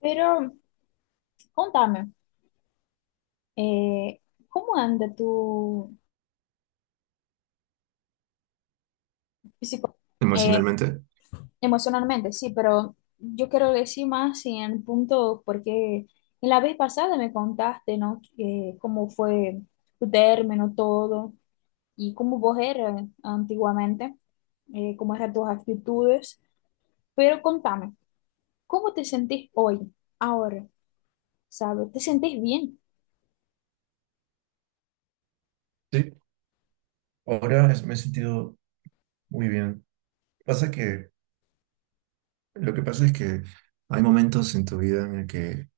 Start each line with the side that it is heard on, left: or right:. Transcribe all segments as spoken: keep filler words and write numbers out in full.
left: Pero contame, eh, ¿cómo anda tu físico eh,
right: Emocionalmente.
left: emocionalmente? Sí, pero yo quiero decir más en el punto, porque en la vez pasada me contaste, ¿no? Que cómo fue tu término, todo, y cómo vos eras antiguamente, eh, cómo eran tus actitudes. Pero contame, ¿cómo te sentís hoy, ahora? ¿Sabes? ¿Te sentís bien?
right: Sí, ahora es- me he sentido muy bien. Pasa que, lo que pasa es que hay momentos en tu vida en el que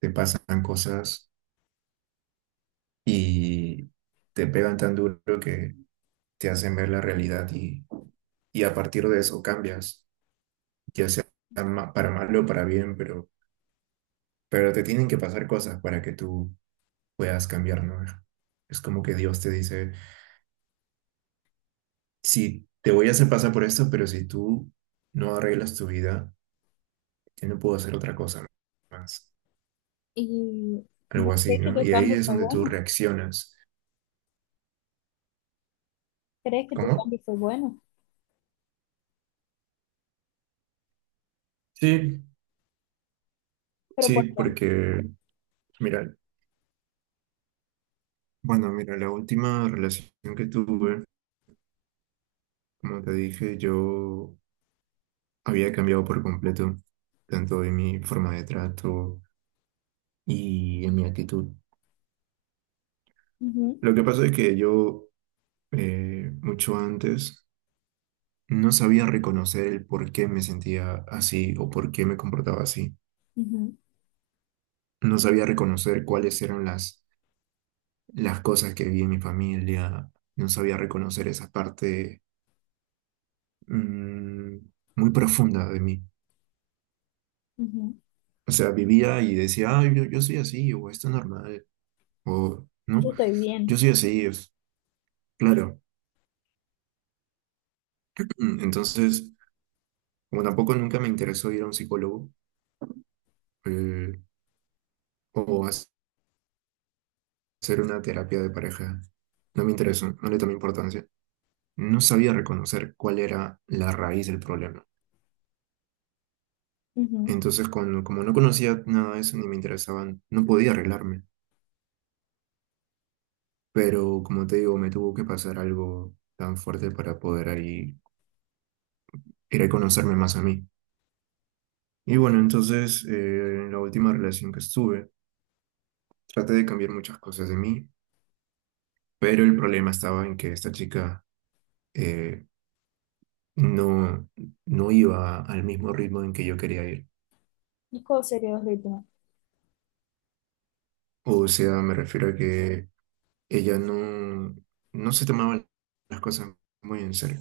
right: te pasan cosas y te pegan tan duro que te hacen ver la realidad y, y a partir de eso cambias, ya sea ma- para mal o para bien, pero, pero te tienen que pasar cosas para que tú puedas cambiar, ¿no? Es como que Dios te dice, sí, te voy a hacer pasar por esto, pero si tú no arreglas tu vida, que no puedo hacer otra cosa más,
left: ¿Y
right: algo
left: vos
right: así,
left: crees que
right: ¿no?
left: tu
right: Y ahí
left: cambio
right: es
left: fue
right: donde tú
left: bueno?
right: reaccionas.
left: ¿Crees que tu
right: ¿Cómo?
left: cambio fue bueno?
right: Sí,
left: Pero
right: sí,
left: ¿por qué?
right: porque, mira, bueno, mira, la última relación que tuve, como te dije, yo había cambiado por completo, tanto en mi forma de trato y en mi actitud.
left: Ujú,
right: Lo que pasa es que yo, eh, mucho antes, no sabía reconocer el por qué me sentía así o por qué me comportaba así.
left: ujú,
right: No sabía reconocer cuáles eran las las cosas que vi en mi familia, no sabía reconocer esa parte mm, muy profunda de mí.
left: ujú.
right: O sea, vivía y decía, ah yo, yo soy así, o esto es normal, o no,
left: Yo estoy
right: yo
left: bien.
right: soy así, es claro. Mm, Entonces, como tampoco nunca me interesó ir a un psicólogo eh, o hac- hacer una terapia de pareja, no me interesó, no le tomé importancia. No sabía reconocer cuál era la raíz del problema.
left: Ujú.
right: Entonces, cuando, como no conocía nada de eso ni me interesaban, no podía arreglarme. Pero como te digo, me tuvo que pasar algo tan fuerte para poder ahí ir a conocerme más a mí. Y bueno, entonces eh, en la última relación que estuve, traté de cambiar muchas cosas de mí, pero el problema estaba en que esta chica, eh, no, no iba al mismo ritmo en que yo quería ir.
left: ¿Y ¿Cuál sería el ritmo?
right: O sea, me refiero a que ella no, no se tomaba las cosas muy en serio,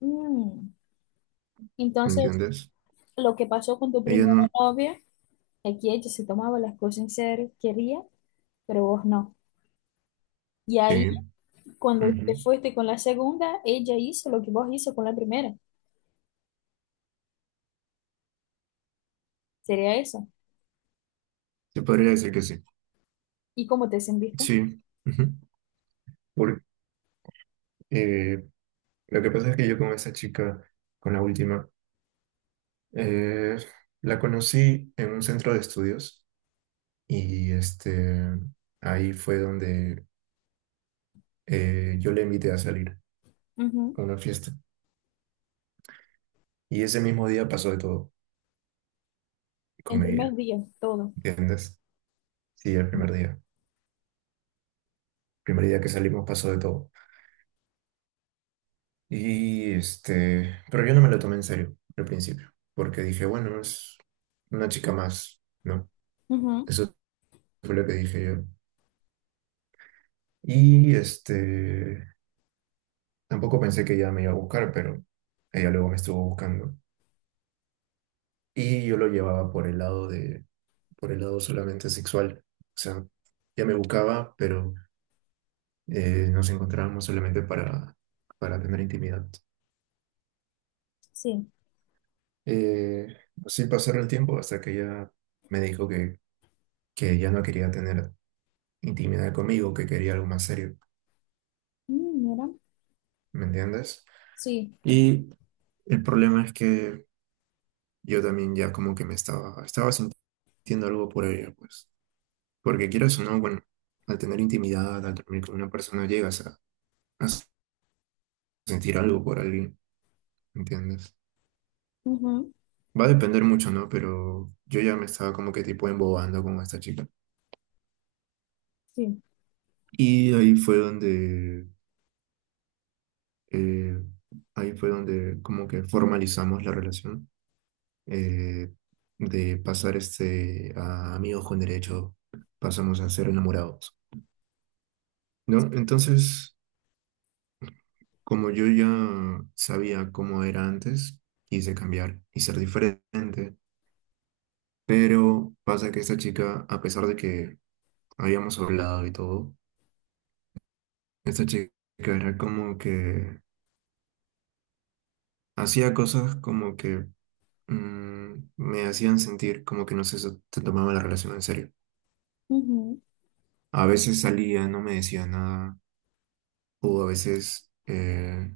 left: Mm.
right: ¿me
left: Entonces,
right: entiendes?
left: lo que pasó con tu
right: Ella
left: primera
right: no...
left: novia, aquí ella se tomaba las cosas en serio, quería, pero vos no. Y
right: Sí,
left: ahí, cuando te
right: ujú.
left: fuiste con la segunda, ella hizo lo que vos hizo con la primera. Sería eso.
right: Se podría decir que sí.
left: ¿Y cómo te sentiste?
right: Sí, ujú. Eh, lo que pasa es que yo con esa chica, con la última, eh, la conocí en un centro de estudios y este, ahí fue donde, eh, yo le invité a salir
left: Ujú.
right: a una fiesta. Y ese mismo día pasó de todo
left: En
right: con
left: primer
right: ella,
left: día, todo.
right: ¿entiendes? Sí, el primer día. Primer día que salimos pasó de todo. Y este, pero yo no me lo tomé en serio al principio, porque dije, bueno, es una chica más, ¿no?
left: Ujú,
right: Eso fue lo que dije yo. Y este, tampoco pensé que ella me iba a buscar, pero ella luego me estuvo buscando. Y yo lo llevaba por el lado de, por el lado solamente sexual. O sea, ella me buscaba, pero eh, nos encontrábamos solamente para, para tener intimidad.
left: sí.
right: Eh, así pasaron el tiempo hasta que ella me dijo que, que ella no quería tener intimidad conmigo, que quería algo más serio.
left: Mm, mira.
right: ¿Me entiendes?
left: Sí.
right: Y el problema es que yo también ya como que me estaba, estaba sintiendo algo por ella, pues. Porque quieras o no, bueno, al tener intimidad, al dormir con una persona, llegas a, a sentir algo por alguien, ¿entiendes?
left: Ujú,
right: Va a depender mucho, ¿no? Pero yo ya me estaba como que tipo embobando con esta chica.
left: sí.
right: Y ahí fue donde, eh, ahí fue donde como que formalizamos la relación, eh, de pasar este a amigos con derecho, pasamos a ser enamorados, ¿no? Entonces... Como yo ya sabía cómo era antes, quise cambiar y ser diferente. Pero pasa que esta chica, a pesar de que habíamos hablado y todo, esta chica era como que hacía cosas como que, mm, me hacían sentir como que no se, se tomaba la relación en serio.
left: Ujú.
right: A veces salía, no me decía nada, o a veces eh,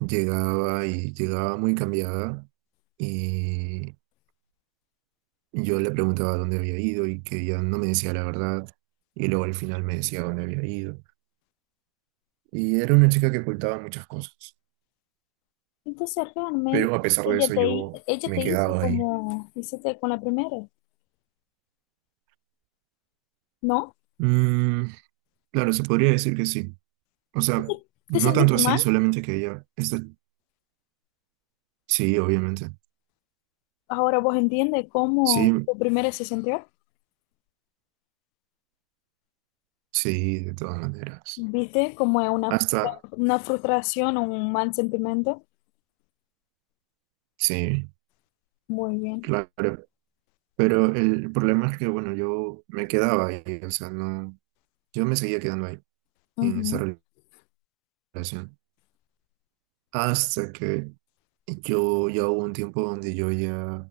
right: llegaba y llegaba muy cambiada y yo le preguntaba dónde había ido y que ella no me decía la verdad y luego al final me decía dónde había ido. Y era una chica que ocultaba muchas cosas,
left: Entonces realmente
right: pero a pesar de
left: ella
right: eso
left: te,
right: yo
left: ella
right: me
left: te hizo
right: quedaba ahí.
left: como hiciste con la primera, ¿no?
right: Mm, claro, se podría decir que sí. O sea,
left: Entonces, ¿te
right: no tanto
left: sentiste
right: así,
left: mal?
right: solamente que ella, esta, sí, obviamente.
left: Ahora vos entiendes cómo
right: Sí,
left: tu primera se sintió.
right: sí, de todas maneras.
left: ¿Viste? Como es una, frustra-
right: Hasta,
left: una frustración o un mal sentimiento.
right: sí,
left: Muy bien.
right: claro. Pero el problema es que, bueno, yo me quedaba ahí, o sea, no, yo me seguía quedando ahí en esa
left: Ujú,
right: relación. Hasta que yo ya hubo un tiempo donde yo ya,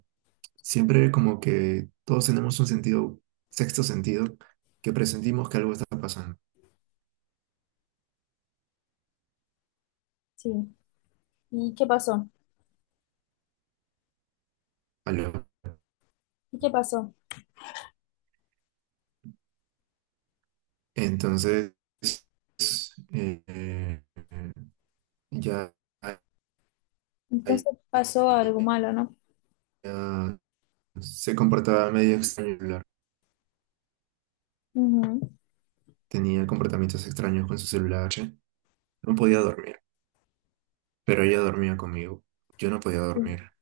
right: siempre como que todos tenemos un sentido, sexto sentido, que presentimos que algo está pasando.
left: sí. ¿Y qué pasó?
right: Algo.
left: ¿Y qué pasó?
right: Entonces, eh, eh, ya, ya
left: Entonces pasó algo malo, ¿no?
right: se comportaba medio extraño el celular.
left: Ujú,
right: Tenía comportamientos extraños con su celular. No podía dormir, pero ella dormía conmigo. Yo no podía
left: sí.
right: dormir.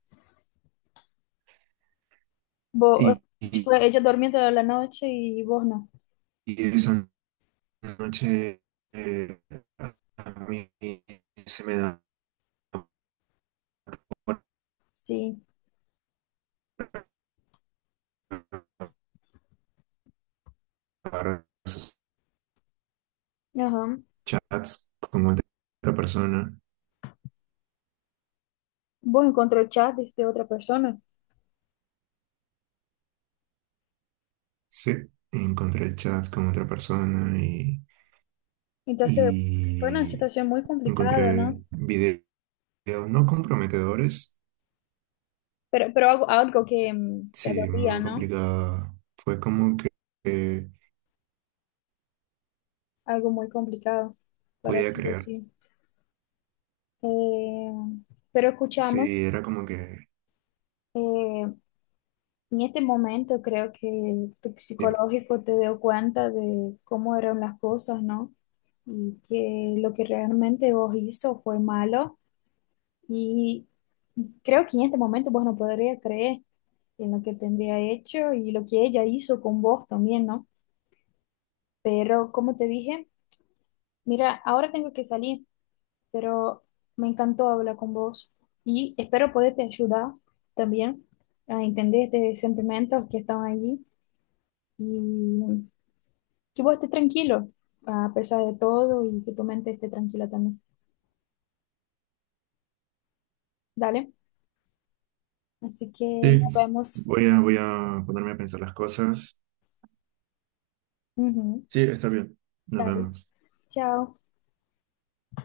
left: Vos,
right: Y,
left: eh,
right: y-
left: tipo, ella dormía toda la noche y vos no.
right: y eso la noche, eh, a mí se me da por
left: Sí.
right: ver esos
left: Ajá.
right: chats con otra persona.
left: ¿Vos encontró chat de otra persona?
right: Sí, encontré chats con otra persona y,
left: Entonces fue una
right: y
left: situación muy complicada,
right: encontré
left: ¿no?
right: videos no comprometedores.
left: Pero, pero algo, algo que mm, te
right: Sí,
left: dolía,
right: muy
left: ¿no?
right: complicada. Fue como que eh,
left: Algo muy complicado, por
right: podía
left: así
right: creer.
left: decir. Eh, pero escúchame,
right: Sí, era como que...
left: eh, en este momento creo que tu
right: Dime.
left: psicológico te dio cuenta de cómo eran las cosas, ¿no? Y que lo que realmente vos hizo fue malo. Y creo que en este momento vos no podrías creer en lo que tendría hecho y lo que ella hizo con vos también, ¿no? Pero como te dije, mira, ahora tengo que salir, pero me encantó hablar con vos y espero poderte ayudar también a entender estos sentimientos que están allí y que vos estés tranquilo a pesar de todo y que tu mente esté tranquila también. Dale, así que nos
right: Sí,
left: vemos.
right: voy a, voy a ponerme a pensar las cosas.
left: Ujú,
right: Sí, está bien. Nos
left: dale,
right: vemos.
left: chao.